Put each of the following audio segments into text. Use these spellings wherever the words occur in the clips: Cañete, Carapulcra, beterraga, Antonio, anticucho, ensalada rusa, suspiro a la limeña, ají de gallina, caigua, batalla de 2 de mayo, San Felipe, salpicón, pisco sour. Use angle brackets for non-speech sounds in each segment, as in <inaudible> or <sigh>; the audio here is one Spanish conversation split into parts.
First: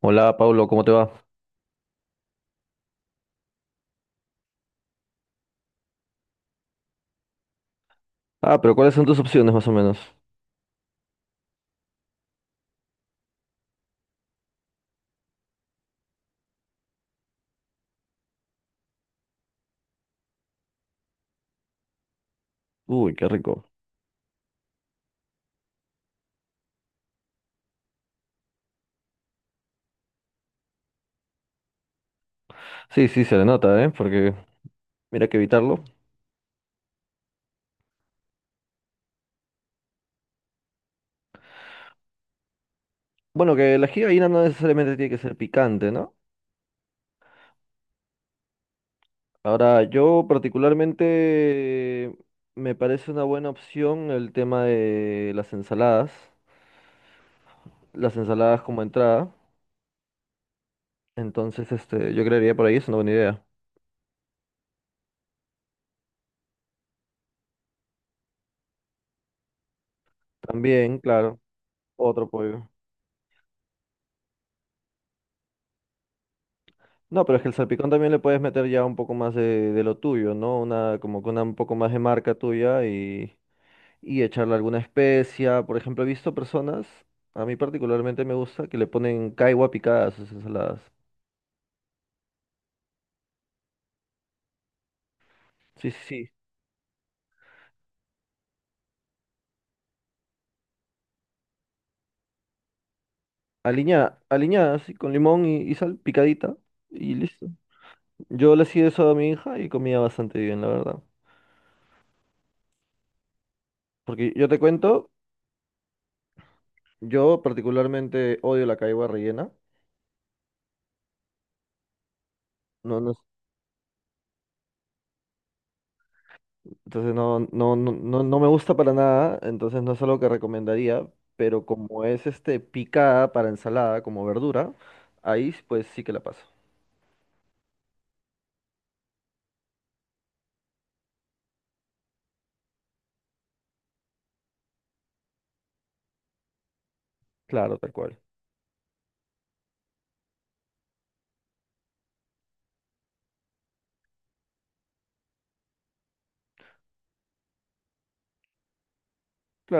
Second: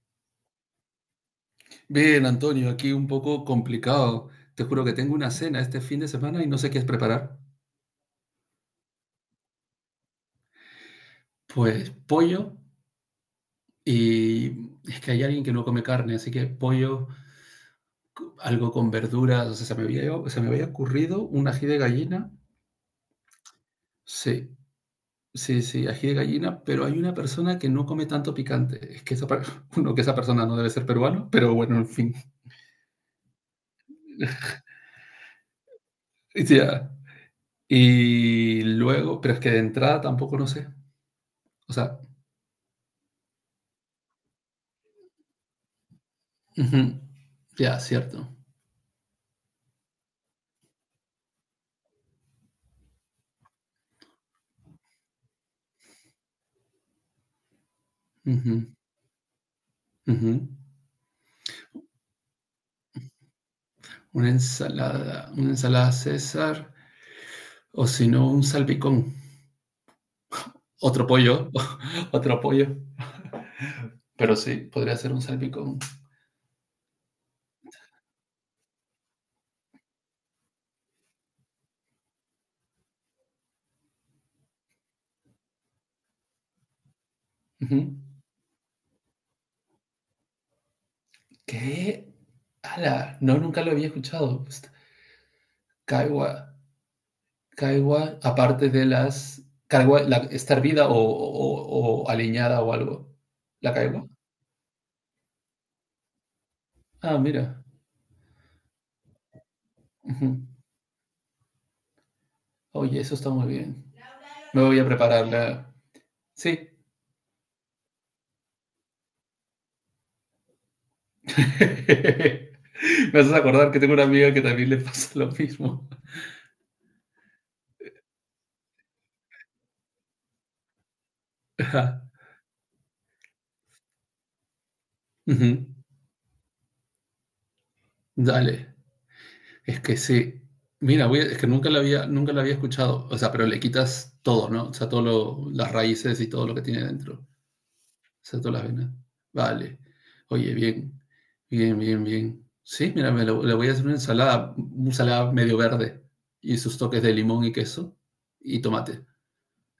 Hola, Pablo, ¿cómo te va? Bien, Antonio, aquí un poco complicado. Te juro que tengo una cena este fin de semana y no sé qué es preparar. Ah, pero ¿cuáles son tus opciones más o menos? Pues pollo y es que hay alguien que no come carne, así que pollo, algo con verduras, o sea, se me había ocurrido un ají de gallina. Uy, qué rico. Sí, sí, sí, ají de gallina, pero hay una persona que no come tanto picante. Es que esa, <laughs> uno, que esa persona no debe ser peruano, pero bueno, en fin. <laughs> Sí, sí, se le nota, ¿eh? Porque mira que evitarlo. Ya. Y luego, pero es que de entrada tampoco no sé. O sea, Bueno, que la ají de gallina no necesariamente tiene que ser picante, ¿no? ujú, ya, cierto. Ahora, yo particularmente me parece una buena opción el tema de las ensaladas. Las Ujú, ensaladas como entrada. ujú. Entonces, este, yo creería por ahí es una buena idea. Una ensalada César, o si no, un salpicón. También, Otro claro, pollo, <laughs> otro otro pollo. pollo. Pero sí, podría ser un salpicón. No, pero es que el salpicón también le puedes meter ya un poco más de lo tuyo, ¿no? Una, como que una un poco más de marca tuya y echarle alguna especia. Por ejemplo, he visto personas, a mí Ujú. particularmente me gusta, que le ponen caigua picada a sus ensaladas. ¿Qué? ¡Hala! No, nunca lo había escuchado. Sí, sí, sí. Caigua, caigua, aparte de las... Caigua, la, ¿está hervida o aliñada o algo? ¿La caigua? Aliñada, aliñada, así, con limón y sal, picadita, y Ah, listo. mira. Yo le hacía eso a mi hija y comía Ujú. bastante bien, la verdad. Oye, eso está muy bien. Porque yo te Me voy a cuento, prepararla. Sí. yo particularmente odio la caigua rellena. No, <laughs> no. Me haces acordar que tengo una amiga que también le pasa lo mismo. Entonces no, no, no, no me gusta para nada, entonces no es algo que recomendaría, pero como Ajá. es este picada para ensalada como verdura, ahí Ujú. pues sí que la paso. Dale. Es que sí. Mira, es que nunca la había escuchado. O sea, pero le quitas todo, ¿no? O sea, las raíces y todo lo que tiene dentro. O Claro, tal cual. sea, todas las venas. Vale. Oye, bien. Bien, bien, bien. Sí, mira, le voy a hacer una ensalada medio verde y sus toques de limón y queso y tomate.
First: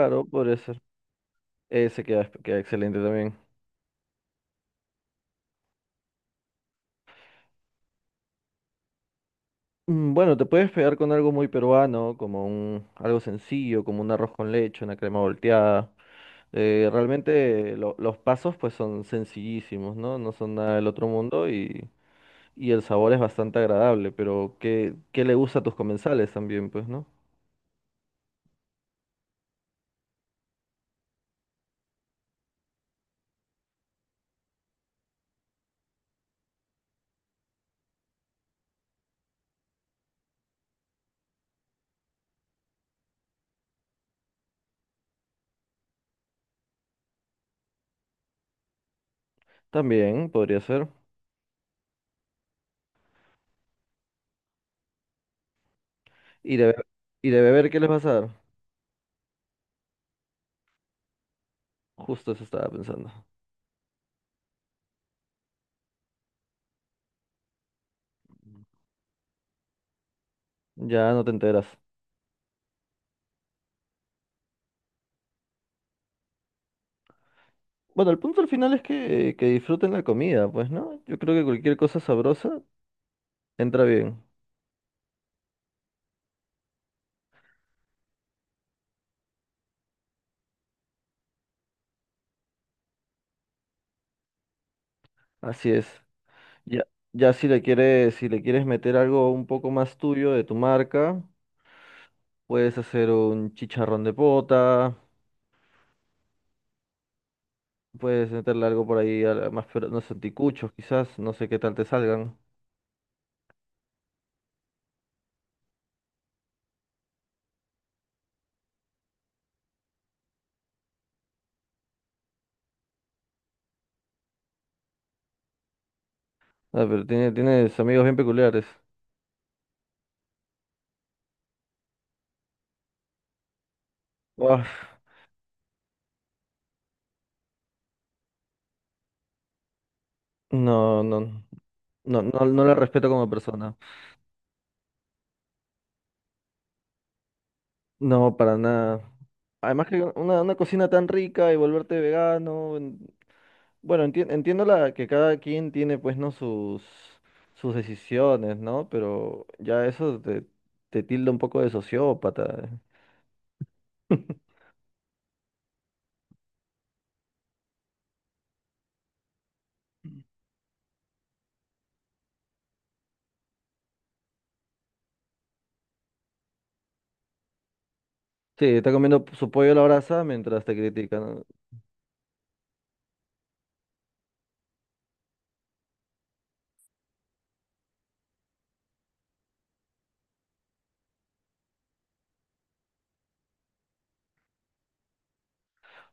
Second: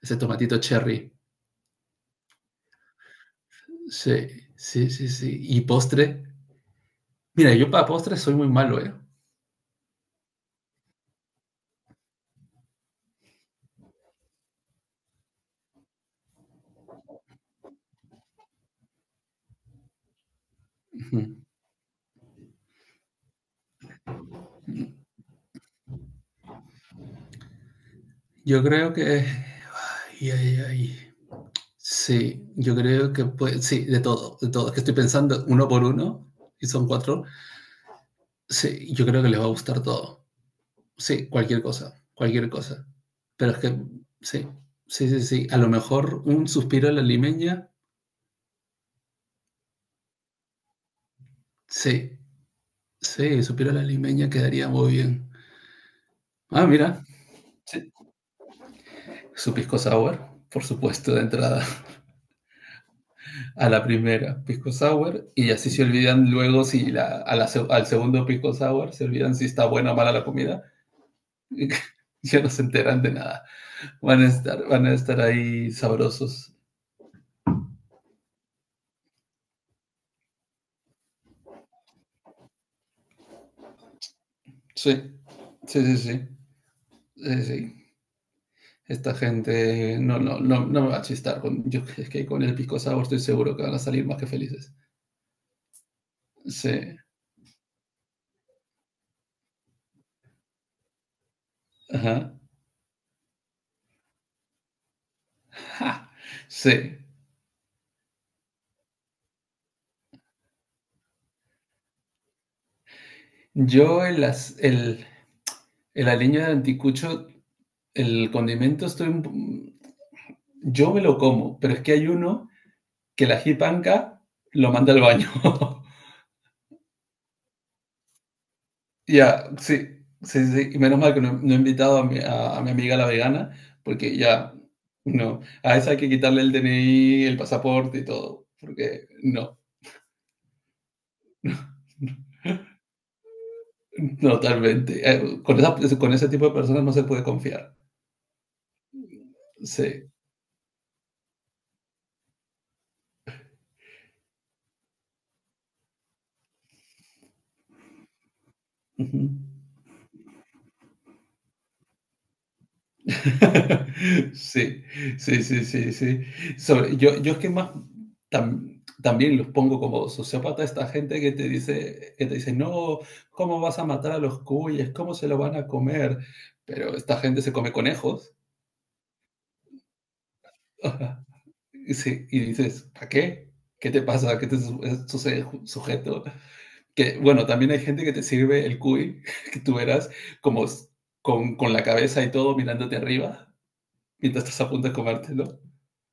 Ese podría tomatito ser. cherry. Ese queda, queda excelente también. Sí, sí, sí, sí. Y postre. Mira, yo para postres soy muy malo, ¿eh? Bueno, te puedes pegar con algo muy peruano, como un, algo sencillo, como un arroz con leche, una crema volteada. Realmente los pasos pues son sencillísimos, ¿no? No son nada del otro Ujú. mundo. Y el sabor es bastante agradable, pero ¿qué, qué le gusta a tus comensales también, pues, ¿no? Yo creo que... Ay, ay, ay. Sí, yo creo que puede... Sí, de todo, de todo. Es que estoy pensando uno por uno y son cuatro. Sí, yo creo que les va a gustar todo. Sí, cualquier cosa, cualquier cosa. Pero es que, sí, sí, sí, sí. A lo mejor un suspiro a la limeña. También podría ser. Sí, sí, suspiro a la limeña quedaría muy bien. ¿Y Ah, mira, y de beber qué les sí. vas a dar? Su pisco sour, por supuesto, de entrada. Justo eso estaba pensando. A la primera pisco sour y así se olvidan luego si la, a la al segundo pisco sour se olvidan si está buena o mala la comida. Ya no te enteras. <laughs> Ya no se enteran de nada. Van a estar ahí sabrosos. Bueno, el punto al final es que disfruten la comida, pues, ¿no? Yo creo que cualquier cosa sabrosa entra bien. Sí, sí, sí, sí. Sí, sí. Esta gente no, no, no, no me va a chistar. Con, yo, es que con el pisco sour estoy seguro que van a salir más que felices. Así es. Sí. Ya, ya si le quieres, si le quieres meter algo un poco más tuyo de tu marca, Ajá. puedes hacer un chicharrón de pota. Ja. Sí. Puedes meterle algo por ahí, más pero no sé, anticuchos quizás, no sé qué tal te salgan. Yo el, el aliño de anticucho, el condimento, estoy un, yo me lo como, pero es que hay uno que la jipanca lo manda al baño. <laughs> Ah, pero tiene, tienes amigos bien peculiares. Ya, sí, sí, sí. Y menos mal que no, no he invitado a a mi amiga la vegana, porque ya, Uaf, no. A esa hay que quitarle el DNI, el pasaporte y todo, porque no, no, no, no, <laughs> no, no la respeto como persona. totalmente. Con ese tipo de personas no se puede confiar. No, para nada. Además que Sí. Una cocina tan rica y volverte vegano. Bueno, entiendo la, que cada quien tiene pues no sus, sus decisiones, ¿no? Ujú. Pero ya eso te, te tilda un poco de sociópata. <laughs> <laughs> Sí, sí, sí, sí, sí. Sobre, yo es que más también los pongo como sociópata a esta gente que te dice, no, ¿cómo vas a matar a los cuyes? ¿Cómo se lo van a comer? Pero esta gente se come conejos. Sí, está comiendo su pollo a la brasa mientras te <laughs> critican. Y, sí, y dices, ¿para qué? ¿Qué te pasa? Sucede, sujeto? Que bueno, también hay gente que te sirve el cuy, <laughs> que tú verás como s- con la cabeza y todo mirándote arriba mientras estás a punto de comértelo.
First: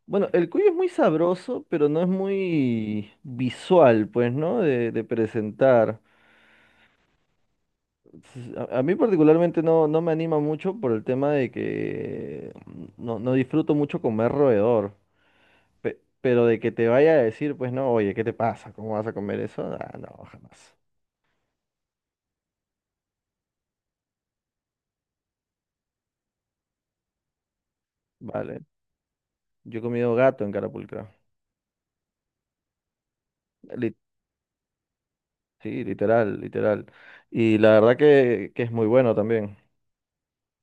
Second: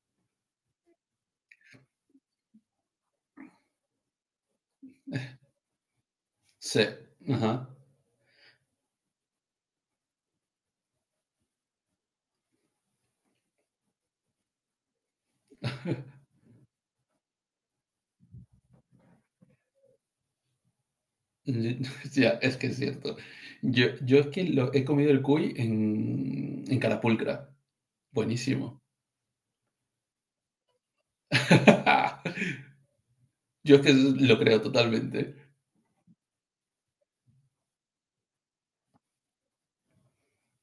Bueno, el cuyo es muy sabroso, pero no es muy visual, pues, ¿no? De presentar. Sí, ajá. A mí particularmente no, no me anima mucho por el tema de que no, no disfruto mucho comer roedor. <laughs> Pero de que te vaya a decir, pues, no, oye, ¿qué te pasa? ¿Cómo vas a comer eso? Ah, no, jamás. Ya, es que es cierto. Yo es que lo, he comido el cuy en Carapulcra. Vale. Buenísimo. Yo he comido gato en Carapulcra. <laughs> Yo es que Li- lo creo totalmente. sí, literal, literal. Y la verdad que es muy bueno también.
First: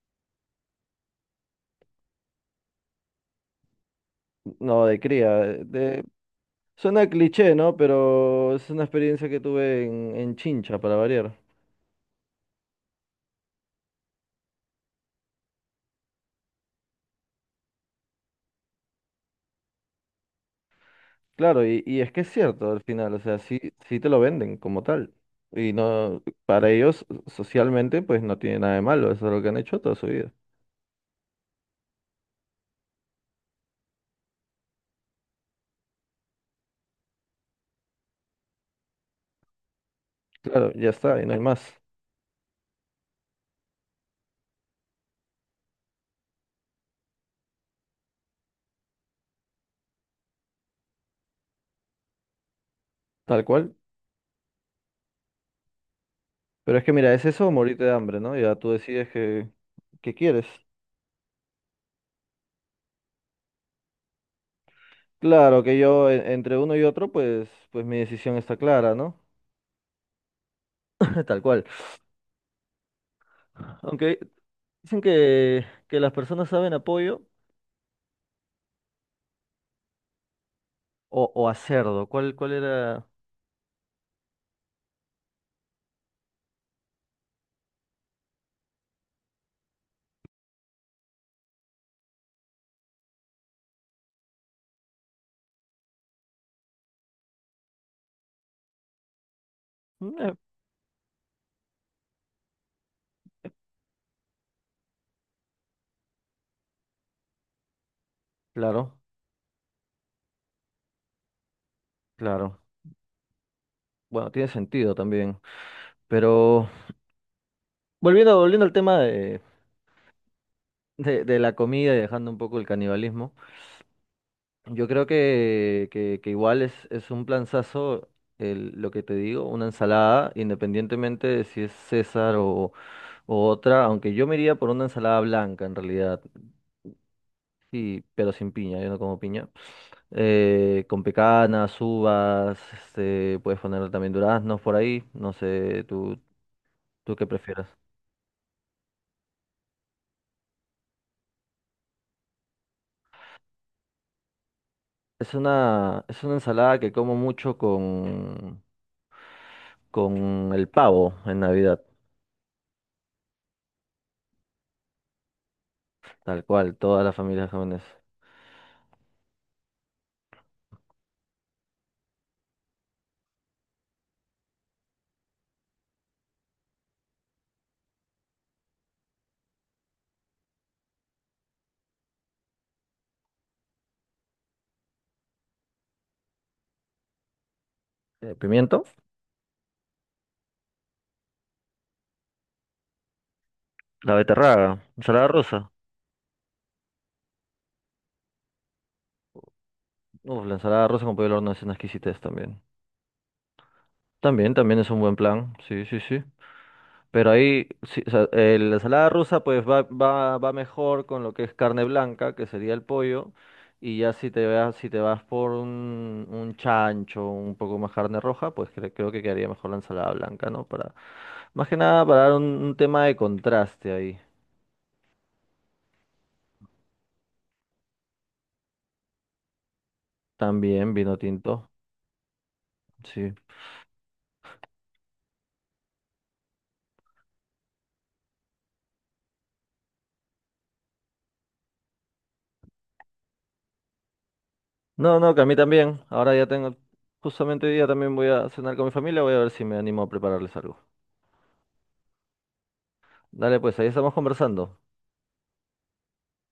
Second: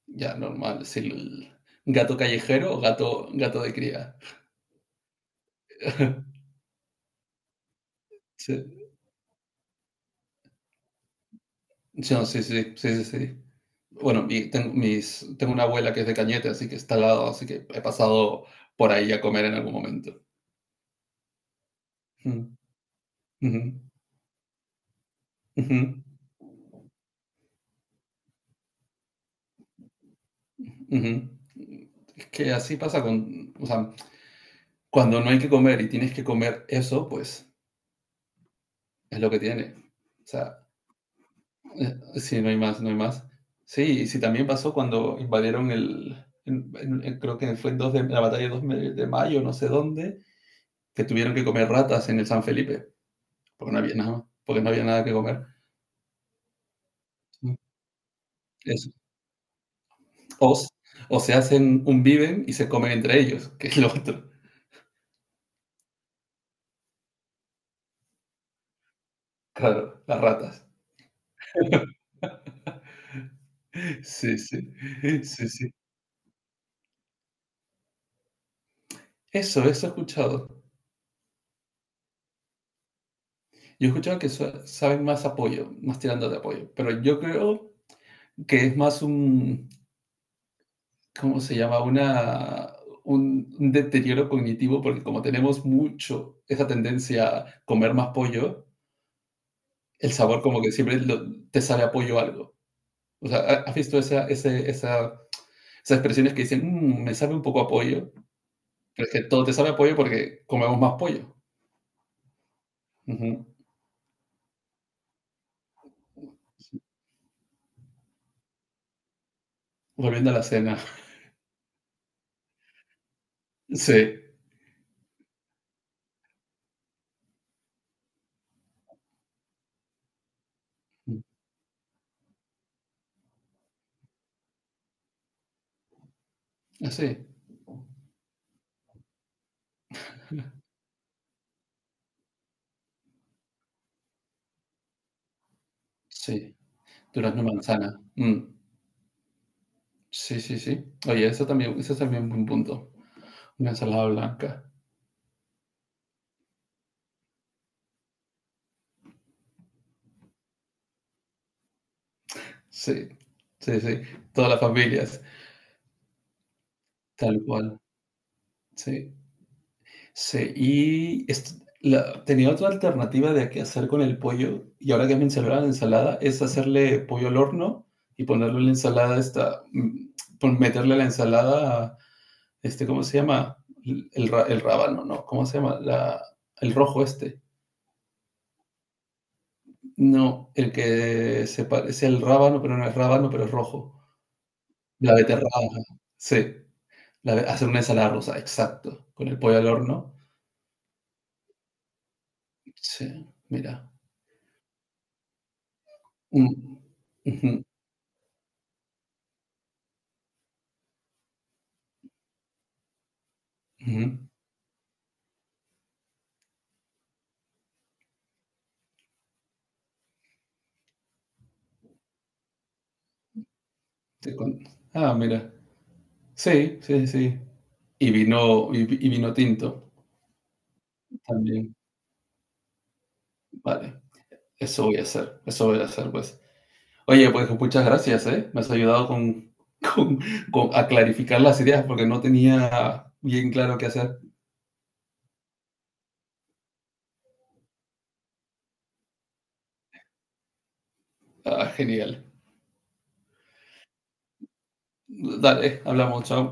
Ya, normal. Es el gato callejero o gato, gato de cría. No, de cría. <laughs> Suena cliché, ¿no? Sí, Pero es una experiencia que tuve en Chincha, para variar. no, sí, sí, sí, sí, sí. Bueno, tengo, tengo una abuela que es de Cañete, así que está al lado, así que he pasado por ahí a comer en algún momento. Claro, y es que es Mm, cierto al final, o sea, sí, ujú, sí te lo venden como tal. Y ujú. no, para ellos, socialmente, pues no tiene nada de malo, eso es lo que han hecho toda su vida. Ujú. Es que así pasa con, o sea, cuando no hay que comer y tienes que comer eso, pues es lo que tiene. O sea, Claro, ya está, y no hay más, sí, no hay más, no hay más. Sí, y sí, también pasó cuando invadieron el, creo que fue en, 2 de, la batalla de 2 de mayo, no sé dónde, que tuvieron que comer ratas en el San Felipe, tal porque cual. no había nada, porque no había nada que comer. Pero es que mira, es eso o Mm, morirte de hambre, ¿no? Ya tú eso. decides que quieres. O, s- o se hacen un viven y se comen entre ellos, que es lo otro. Claro que yo, entre uno y otro, pues, pues mi decisión está clara, ¿no? Claro, las ratas. <laughs> Tal cual. Aunque Sí, sí, dicen sí, sí. que las personas saben apoyo. Eso he escuchado. O a cerdo, ¿cuál, cuál era? Yo he escuchado que saben más apoyo, más tirando de apoyo, pero yo creo que es más un, ¿cómo se llama? Una, un deterioro cognitivo, porque como tenemos mucho esa tendencia a comer más pollo, el Eh, sabor como que siempre te sabe a pollo algo. O sea, ¿has visto esa, esas expresiones que dicen, "Mm, me sabe un poco a pollo? claro, Pero es que todo te sabe a pollo porque comemos más pollo. claro. Ujú. Bueno, tiene sentido también. Pero volviendo, volviendo al tema Volviendo a la cena. De la comida y dejando un poco el canibalismo, <laughs> Sí. yo creo que igual es un planzazo el, lo que te digo, una ensalada, independientemente de si es César o otra, aunque yo me iría por una ensalada blanca en realidad. Así. Sí, pero sin piña, yo no como piña. Con pecanas, uvas, este, puedes poner también duraznos por ahí, no sé, tú, Sí. tú qué Durazno, prefieras. manzana. Mm, sí, sí, sí. Oye, eso también es un buen punto. Una ensalada blanca. Es una ensalada que como mucho con el pavo en Navidad, Sí, sí, sí. Todas las familias, tal cual, todas las tal familias cual. jóvenes. Sí, sí. Y tenía otra alternativa de qué hacer con el pollo, y ahora que me mencionaba la ensalada, es hacerle pollo al horno y ponerle en la ensalada esta, mm, meterle a la ensalada, este, ¿cómo se llama? El rábano, ¿no? ¿Cómo se llama? La, el rojo este. Pimiento, No, el que se parece al rábano, pero no es rábano, pero es rojo. la beterraga, La ensalada beterraga, rosa. sí. Hacer una ensalada rusa, exacto. Con el pollo al horno. Uf, la ensalada rosa con pollo al horno es una exquisitez también. Sí, mira. También, también es un buen plan, sí, sí, sí. Mm, Pero ujú, ahí, sí, o sea, la ensalada rusa pues va, va, va mejor con lo que es carne blanca, que sería el pollo, y ya ujú. si te vas, si te vas por un chancho, un poco más carne roja, pues creo que quedaría mejor la ensalada blanca, ¿no? Para, más que nada para dar un tema de contraste ahí. Sí, ah, mira. Sí, sí, sí. Y vino, y vino tinto También vino tinto, también. sí. Vale, eso voy a hacer, eso voy a hacer, pues. Oye, pues muchas gracias, ¿eh? Me has ayudado con, <laughs> con, a clarificar las ideas porque no tenía bien claro qué hacer. No, no, que a mí también. Ahora ya tengo, justamente hoy día también voy a cenar con mi familia, voy a ver si me animo a prepararles algo. Ah, genial. Dale, pues ahí estamos conversando. Dale, hablamos, chao.